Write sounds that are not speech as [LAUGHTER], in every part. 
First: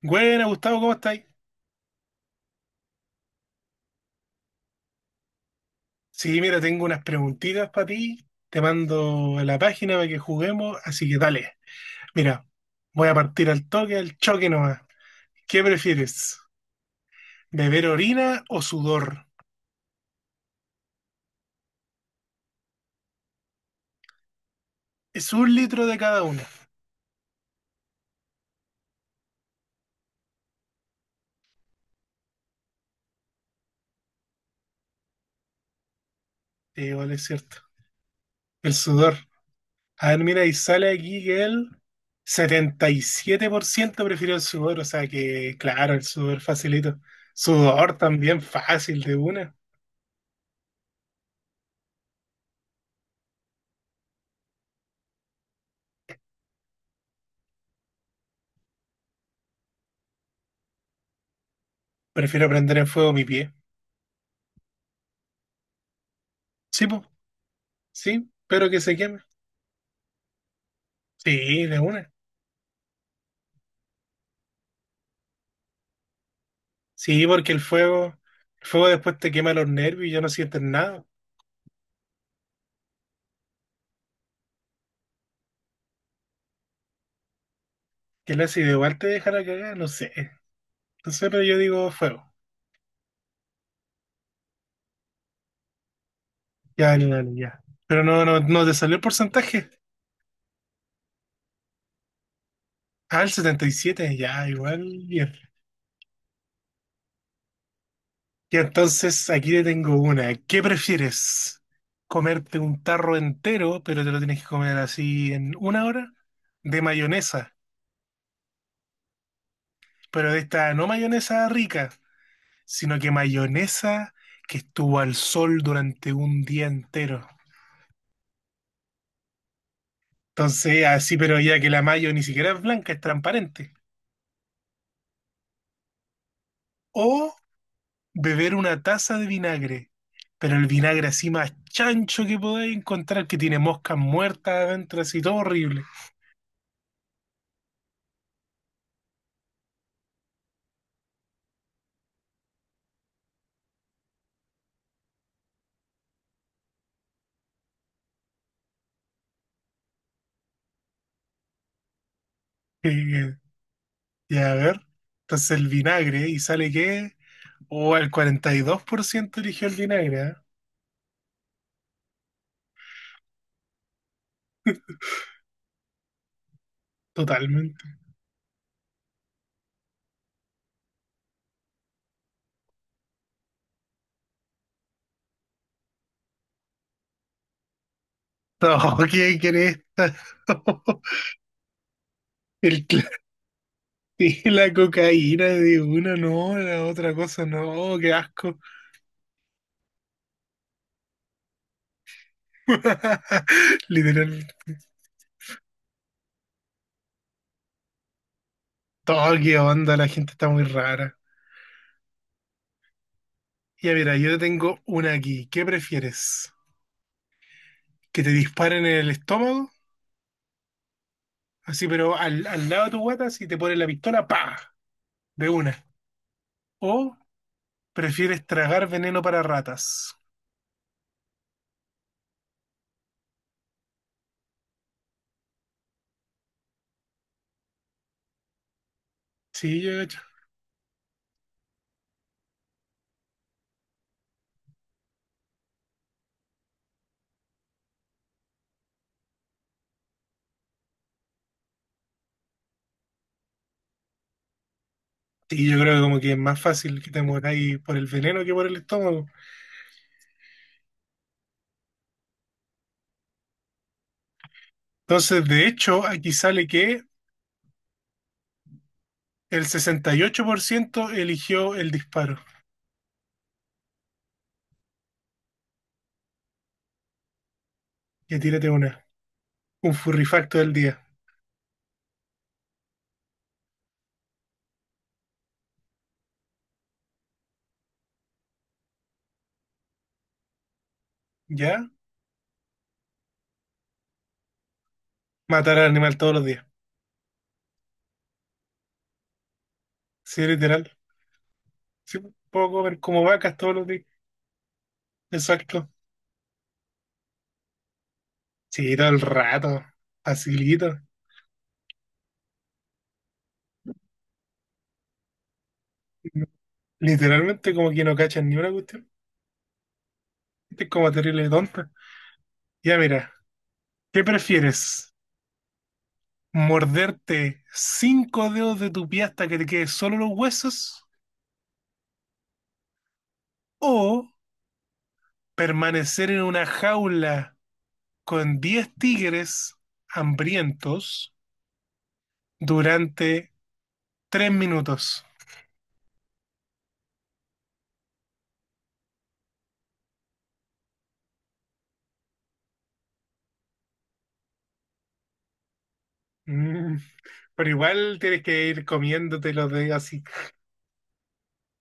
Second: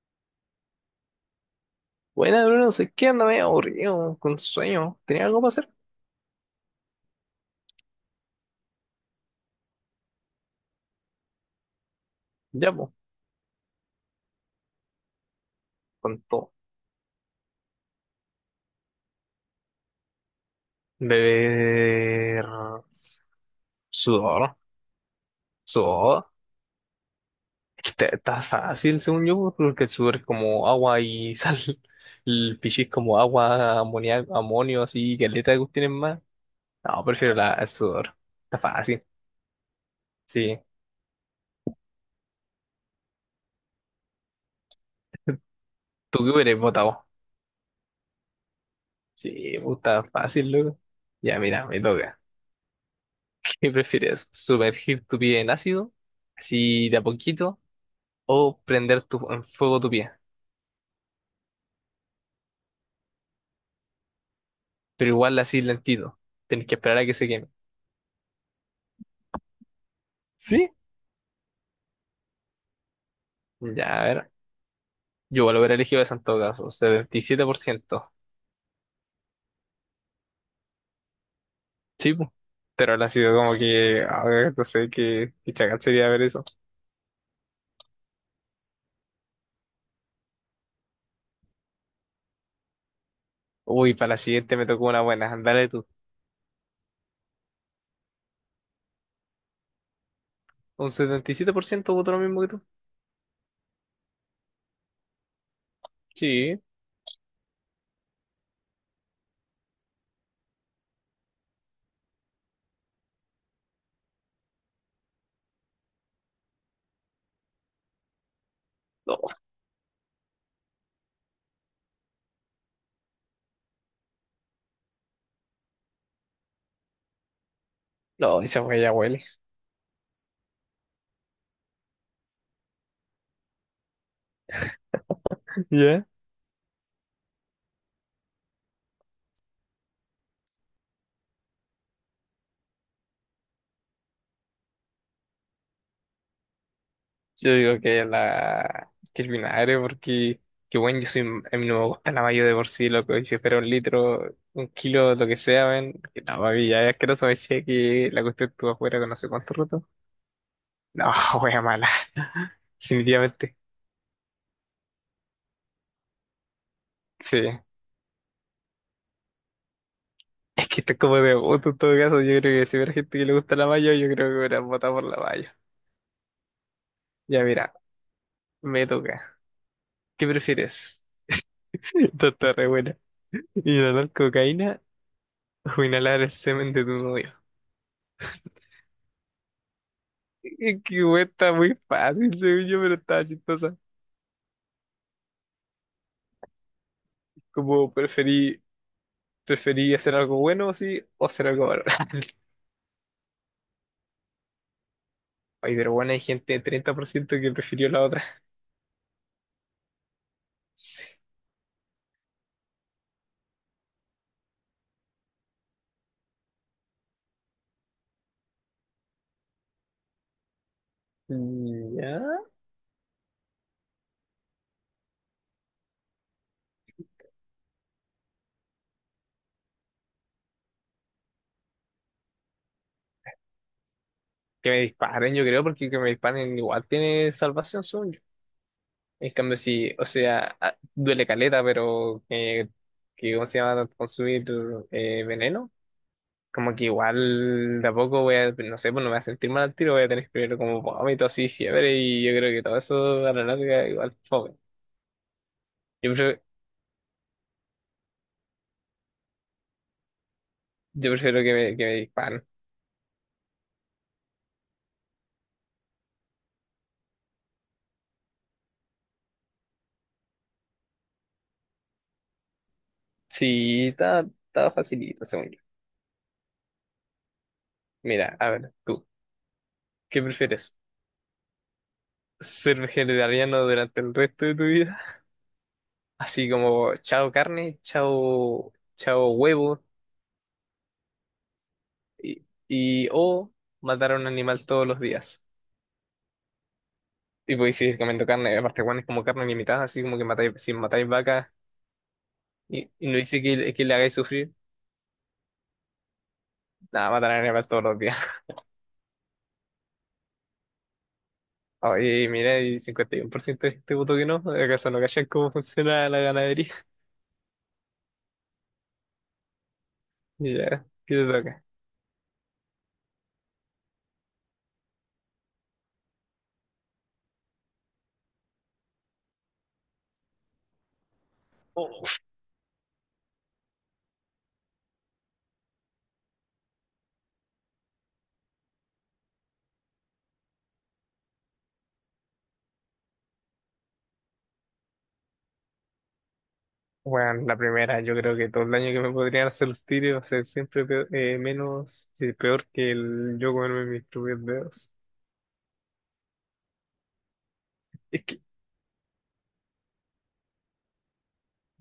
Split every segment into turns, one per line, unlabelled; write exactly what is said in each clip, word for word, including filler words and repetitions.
Buena, Gustavo, ¿cómo estáis?
Buena, Bruno, sé que anda medio aburrido, con sueño. ¿Tenía algo para hacer?
Sí, mira, tengo unas preguntitas para ti. Te mando a la página para que juguemos, así que dale. Mira,
Ya, pues,
voy a partir al toque, al choque nomás. ¿Qué
con
prefieres?
todo.
¿Beber orina o sudor?
Beber sudor,
Es un litro de cada
sudor.
una.
Es que está, está fácil, según yo, porque el sudor es como agua y [LAUGHS] sal. El pichí es como agua, amonia- amonio, así, caleta que tienen más.
Sí,
No,
vale, es
prefiero la,
cierto.
el sudor. Está
El
fácil,
sudor. A ver, mira, y
sí.
sale aquí que el setenta y siete por ciento prefirió el sudor, o sea que, claro, el
¿Tú qué
sudor
hubieras
facilito.
votado?
Sudor también fácil de una.
Sí, pues, está fácil, loco. Ya, mira, me toca. [LAUGHS] ¿Qué prefieres? ¿Sumergir tu pie en ácido? Así de a poquito o prender tu, en fuego tu pie,
Prefiero prender en fuego mi pie.
pero igual así lentito. Tenés que
Sí,
esperar
pues.
a que se queme.
Sí, pero que se queme.
¿Sí?
Sí, de una.
Ya, a ver. Yo igual hubiera elegido esa en todo caso,
Sí, porque el
setenta y siete por ciento.
fuego, el fuego después te quema los nervios y ya no sientes nada.
Sí, pu. Pero ahora ha sido como que, a ver, no sé qué, qué chacal sería ver eso.
Que el ácido igual te deja la cagada, no sé. No sé, pero yo digo fuego.
Uy, para la siguiente me tocó una buena. Dale tú.
Ya, dale, dale, ya. Pero no, no, no te salió el porcentaje.
Un setenta y siete por ciento votó lo mismo que tú.
Ah, el setenta y siete, ya, igual, bien.
Sí.
Y entonces aquí te tengo una. ¿Qué prefieres? ¿Comerte un tarro entero, pero te lo tienes que comer así en una hora? De mayonesa,
No,
pero de esta no mayonesa rica, sino que mayonesa que estuvo al sol durante un día entero.
no, esa huella ya huele.
Entonces, así, pero ya que la mayo ni siquiera es blanca, es transparente.
[LAUGHS] ¿Ya?
O beber una taza de vinagre, pero el vinagre así más chancho que podáis encontrar, que tiene moscas muertas adentro, así todo horrible.
Yo digo que la que el vinagre, porque que bueno, yo soy a mí no me gusta la mayo de por sí, loco, y si fuera un litro, un kilo, lo que sea, ven, que no, papi, ya es asqueroso, me decía que la cuestión estuvo afuera con no sé cuánto roto. No, wea mala, [LAUGHS]
[LAUGHS]
definitivamente.
Ya, a ver. Entonces el vinagre, ¿y sale qué?
Sí.
O el cuarenta y dos por ciento eligió el vinagre, ¿eh?
Es que esto es como de voto en todo caso, yo creo que si hubiera gente que le gusta la mayo, yo creo que hubiera votado por la mayo. Ya mira,
Totalmente. [LAUGHS]
me toca. ¿Qué prefieres? [LAUGHS] Esto está re buena. ¿Inhalar cocaína o inhalar el semen de tu novio?
No, ¿quién quiere esta?
Es
[LAUGHS]
que güey, está muy fácil, según yo,
El,
pero estaba chistosa.
[LAUGHS] Sí, la cocaína de una, no, la otra cosa,
Como
no, qué asco.
preferí, preferí hacer algo bueno, sí, o hacer algo malo. [LAUGHS]
[LAUGHS] Literal,
Ay, pero bueno, hay gente de treinta por ciento que prefirió la otra.
todo qué onda, la gente está muy
[LAUGHS] Sí.
rara. Ya mira, yo tengo una aquí. ¿Qué prefieres? ¿Que te disparen en el estómago? Así, pero
Ya.
al, al lado de tu guata, si te ponen la pistola, ¡pa! De una. ¿O prefieres tragar veneno para ratas?
Que me disparen, yo creo, porque que me disparen igual tiene salvación, según yo. En cambio,
Sí,
sí, o
yo,
sea, ah, duele caleta, pero eh, que, ¿cómo se llama? Consumir eh, veneno como que igual de a poco voy a, no sé, pues no me voy a sentir mal al tiro, voy a tener primero como vómito así, fiebre, y yo creo que todo eso a la larga igual fome.
sí, yo creo que
Yo
como que es
prefiero,
más fácil que te mueras ahí por el veneno que por el estómago.
yo prefiero que me, que me disparen.
Entonces, de hecho, aquí sale que el sesenta y ocho por ciento eligió el disparo.
Sí, estaba, estaba facilito, según yo. Mira,
Ya
a
tírate
ver,
una.
tú,
Un
¿qué
furrifacto del
prefieres?
día.
¿Ser vegetariano durante el resto de tu vida? Así como, chao carne, chao, chao huevo,
¿Ya?
y, y o matar a un animal todos los días.
Matar al animal todos los días.
Y podéis seguir comiendo carne, aparte, Juan es como carne limitada, así como que
Sí,
matáis, si
literal.
matáis vacas.
Sí, puedo
Y,
comer
y no
como
dice
vacas
que,
todos
le- que
los
le
días.
hagáis sufrir.
Exacto.
Nada, matar a animales todos los días. [LAUGHS]
Sí, todo el rato. Facilito.
Oye, mira, y cincuenta y uno por ciento de gente votó que no. ¿Acaso no cachan cómo funciona la ganadería? [LAUGHS]
Literalmente como que no cachan ni una cuestión.
Y
Este
ya,
es como
¿qué te
terrible
toca?
tonta. Ya mira, ¿qué prefieres? ¿Morderte cinco dedos de tu pie hasta que te queden solo los huesos?
Uf.
¿O permanecer en una jaula con diez tigres hambrientos durante tres minutos?
Bueno, la primera, yo creo que todo el daño que me podrían hacer los tigres va a ser siempre peor- eh, menos, sí, peor que el yo comerme mis propios dedos.
Mm, pero igual
Es que,
tienes que ir comiéndote los de así.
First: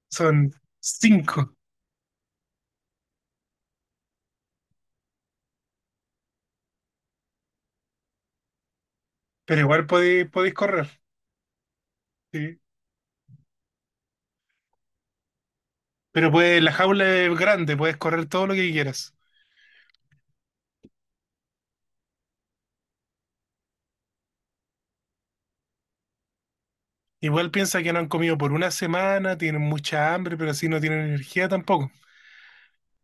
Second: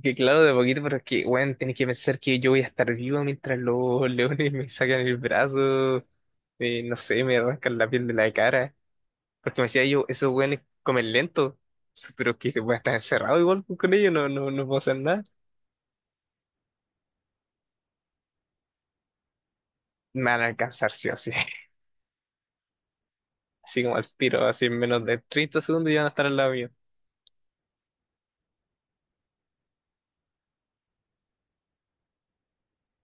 que claro,
Son
de poquito, pero es que,
cinco,
bueno, tenés que pensar que yo voy a estar vivo mientras los [LAUGHS] leones me sacan el brazo, eh, no sé, me arrancan la piel de la cara. Porque
pero
me decía
igual
yo,
podéis,
esos
podéis
weones
correr.
comen lento. Sí, pero que
¿Sí?
voy a estar encerrado igual con ellos, no, no, no puedo hacer nada.
Pero pues la jaula es grande, puedes correr todo lo que quieras.
Me van a alcanzar sí o sí. [LAUGHS] Así como al tiro, así en menos de treinta segundos ya van a estar al lado mío.
Igual piensa que no han comido por una semana, tienen mucha hambre, pero así no tienen energía tampoco.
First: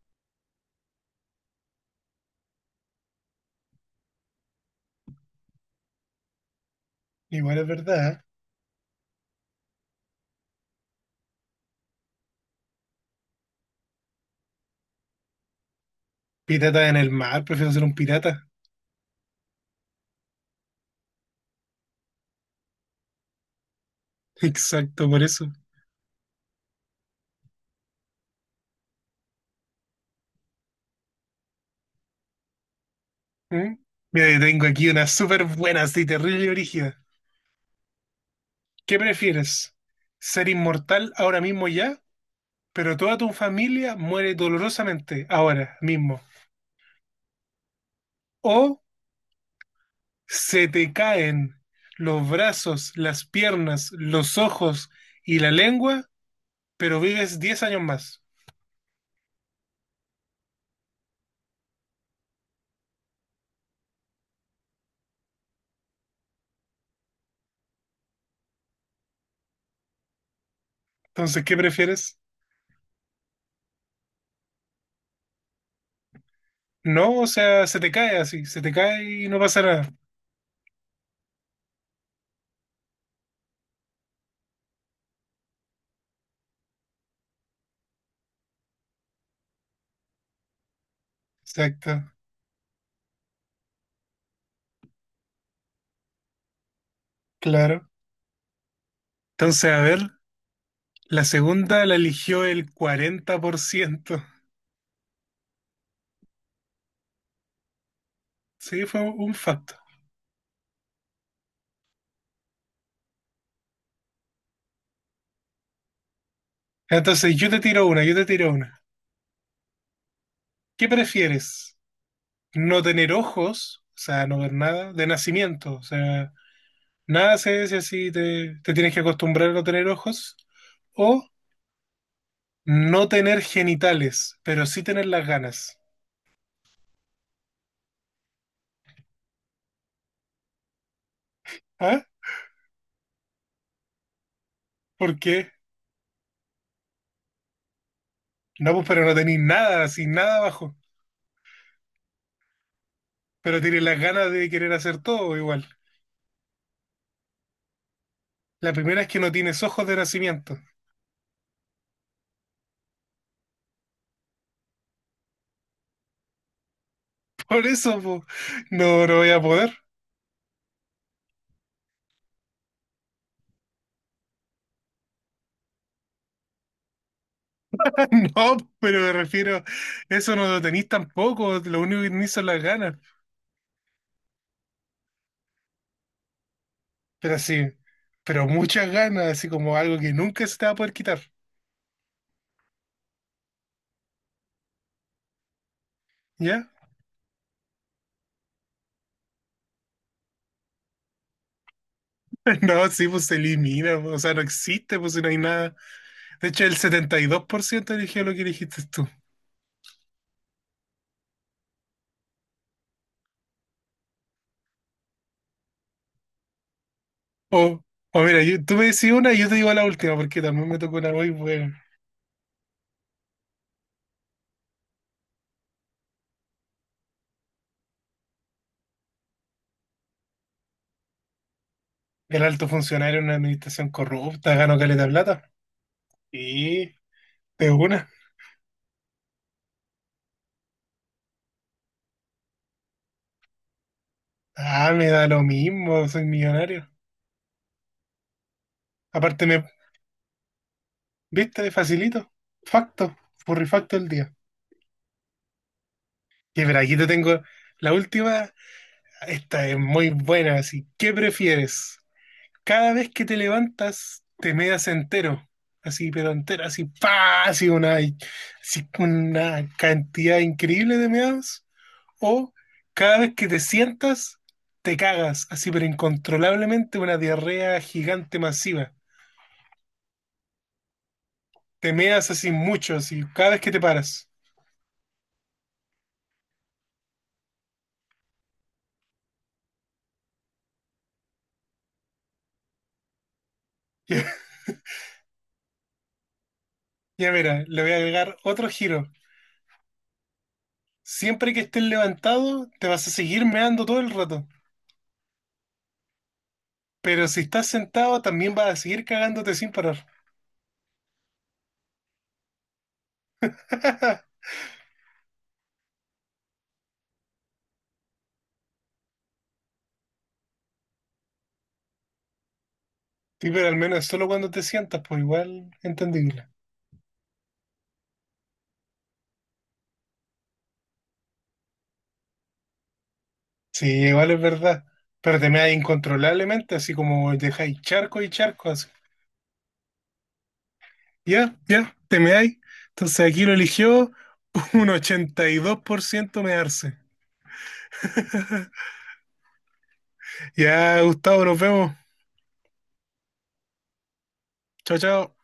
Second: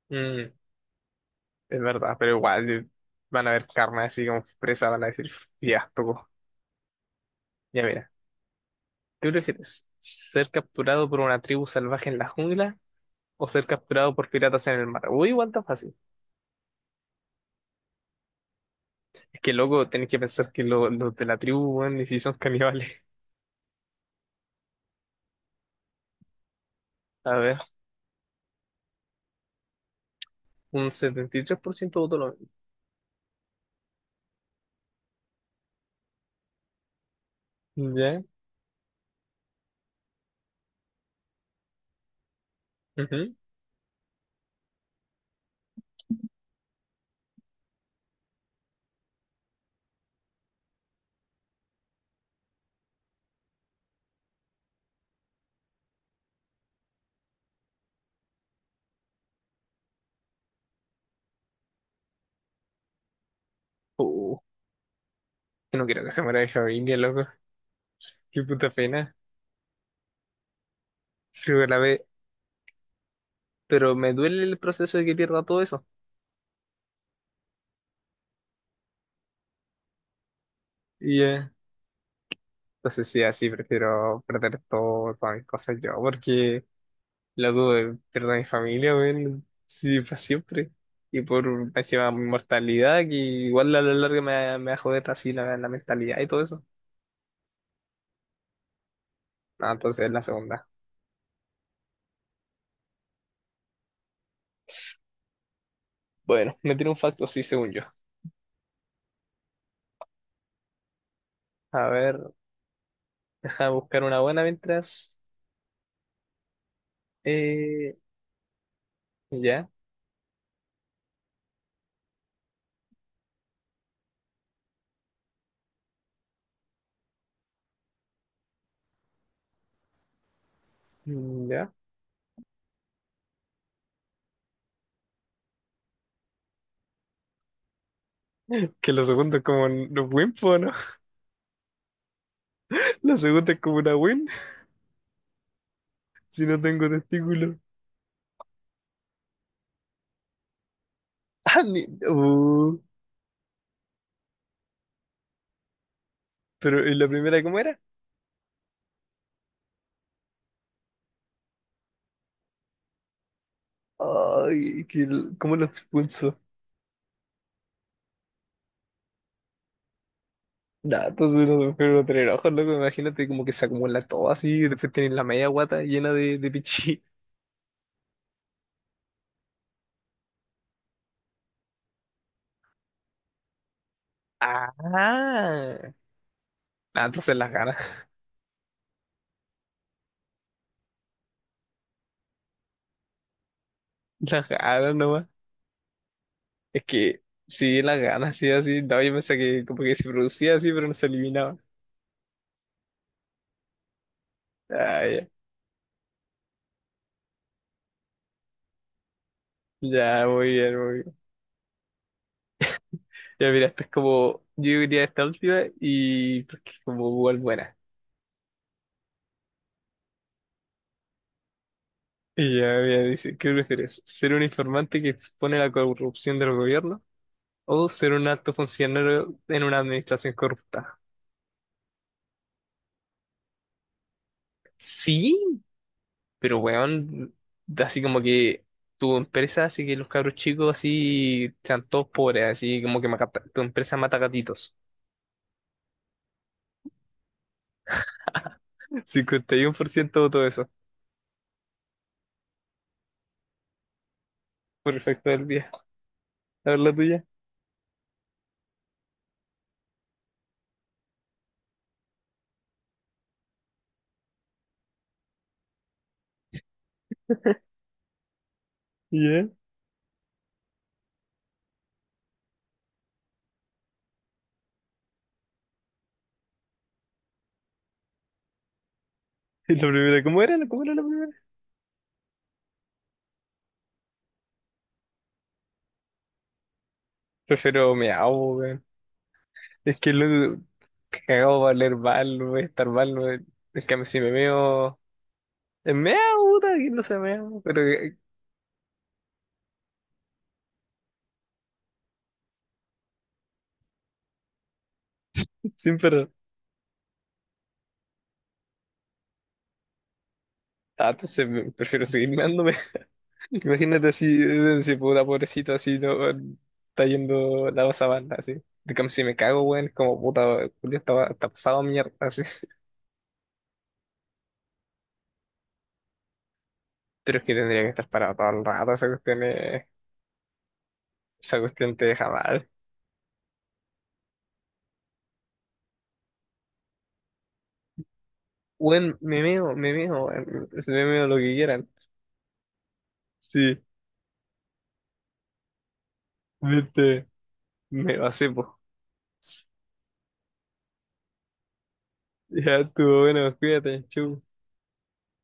Mm, es verdad, pero igual eh, van a ver carne así como presa, van a decir, ya, tocó.
Igual es
Ya mira,
verdad. ¿Eh?
¿qué prefieres? ¿Ser capturado por una tribu salvaje en la jungla o ser capturado por piratas en el mar? Uy, igual tan fácil.
Pirata en el mar, prefiero ser un pirata.
Es que luego tenés que pensar que lo- los de la tribu, weón, ni si son caníbales.
[LAUGHS] Exacto, por eso.
A ver, un setenta y tres por ciento votó lo...
¿Mm? Mira, yo tengo aquí una súper buena, así terrible y rígida.
¿Ya?
¿Qué prefieres? ¿Ser inmortal ahora mismo ya, pero toda tu
Ujú.
familia muere dolorosamente ahora mismo? ¿O se te caen los brazos, las piernas, los ojos y la lengua, pero vives diez años más?
Uh, no quiero que se muera mi familia, loco. Qué puta pena.
Entonces, ¿qué
Yo la ve,
prefieres?
pero me duele el proceso de que pierda todo eso.
No, o sea, se te cae así, se te cae y no pasa nada.
Y eh, entonces sí, así prefiero perder todo, todas mis cosas yo, porque loco, eh, pierdo a mi familia, weón, sí, para siempre. Y por
Exacto,
encima mi mortalidad, que igual a la larga me, me va a joder así la, la mentalidad y todo eso.
claro. Entonces,
No,
a ver,
entonces es la segunda.
la segunda la eligió el cuarenta por ciento.
Bueno, me tiene un facto, sí, según yo.
Sí, fue un facto.
A ver, deja buscar una buena mientras.
Entonces, yo te tiro
Eh,
una, yo te tiro una.
ya.
¿Qué prefieres? ¿No tener ojos, o sea, no ver nada, de nacimiento? O sea, nada se si así, te, te tienes que acostumbrar a no tener ojos. ¿O
Mm, ya.
no tener genitales, pero sí tener las ganas?
Que la segunda es como un un win, po, ¿no? [LAUGHS]
¿Ah?
La segunda es como una win
¿Por qué?
si no tengo testículos. [LAUGHS]
No, pues, pero no tenéis nada, sin nada abajo.
Ah, ni- uh,
Pero tienes las ganas de querer hacer todo igual.
pero ¿y la primera cómo era?
La primera es que no tienes ojos de nacimiento.
Ay, que, el- ¿cómo lo expulso?
[LAUGHS] Por eso, po, no, no voy a poder.
Nah, entonces no se puede tener ojos, loco. Imagínate como que se acumula todo así y después tienes la media guata llena de, de pichí. [LAUGHS]
[LAUGHS] No, pero me refiero, eso no lo tenéis tampoco. Lo único que tenéis son las ganas.
Ah, ah,
Pero
entonces las
así,
ganas,
pero muchas ganas, así como algo que nunca se te va a poder quitar,
[LAUGHS] las ganas nomás.
¿ya?
Es que sí, las ganas, sí, así. No, yo pensé que como que se producía así, pero no se eliminaba.
[LAUGHS] No, sí, pues se elimina, pues, o sea, no existe,
Ah,
pues si no
ya.
hay nada. De hecho, el setenta y dos por ciento eligió lo que dijiste tú.
Ya, muy bien, muy bien. Ya mira, esta es como, yo diría esta última y porque es como igual buena.
O, o mira, yo- tú me decís una y yo te digo la última, porque también me tocó una muy buena.
Y ya mira, dice, ¿qué prefieres? ¿Ser un informante que expone la corrupción del gobierno o ser un alto funcionario en una administración corrupta?
¿El alto funcionario en una administración corrupta, ganó caleta de plata.
Sí, pero
Y
weón,
de
así
una.
como que tu empresa, así que los cabros chicos así sean todos pobres, así como que mata- tu empresa mata gatitos.
Ah, me da lo mismo, soy millonario. Aparte, me,
cincuenta y uno por ciento de todo eso.
¿viste? Facilito. Facto, furrifacto el día.
Perfecto del día.
Y
A
mira,
ver la
aquí te
tuya.
tengo la última. Esta es muy buena, así. ¿Qué prefieres? Cada vez que te levantas, te meas entero. Así, pero entero, así, pa, así una, así
Ya.
una cantidad increíble de meados. O cada vez que te sientas, te cagas, así, pero incontrolablemente una diarrea gigante masiva.
¿Y la primera? ¿Cómo era? ¿Cómo era la primera?
Te meas así mucho, así, cada vez que te paras. [LAUGHS]
Prefiero meao, weón. Es que luego cagado va a leer mal, no voy a estar mal, weón. Es que si me
Ya
meo. Es meao, puta, aquí no se
ya
meao,
mira, le
pero
voy a
[LAUGHS]
agregar otro giro. Siempre que estés levantado, te vas a seguir meando todo el rato.
que- siempre.
Pero si estás sentado, también vas a seguir cagándote sin parar.
Ah, entonces me- prefiero seguir meándome. [LAUGHS] Imagínate así,
[LAUGHS]
eh, si puta pobrecito así, no, weón, está yendo la sabana, así. En cambio, si me cago, weón, es como puta, Julio está, está pasado a mierda, así.
Sí, pero al menos solo cuando te sientas, pues igual entendible.
Pero es que tendría que estar parado todo el rato, esa cuestión, es- esa cuestión te deja mal.
Sí, igual es verdad. Pero te meáis incontrolablemente, así como dejáis charco y charco, así.
Weón, me meo, me meo, weón, me meo lo que
Ya,
quieran.
ya, te meáis. Entonces aquí lo
Sí.
eligió [LAUGHS] un ochenta y dos por ciento mearse.
Viste, me pasé, po.
[LAUGHS] Ya, Gustavo, nos vemos.
Ya estuvo bueno, cuídate, chau.
Chao, chao.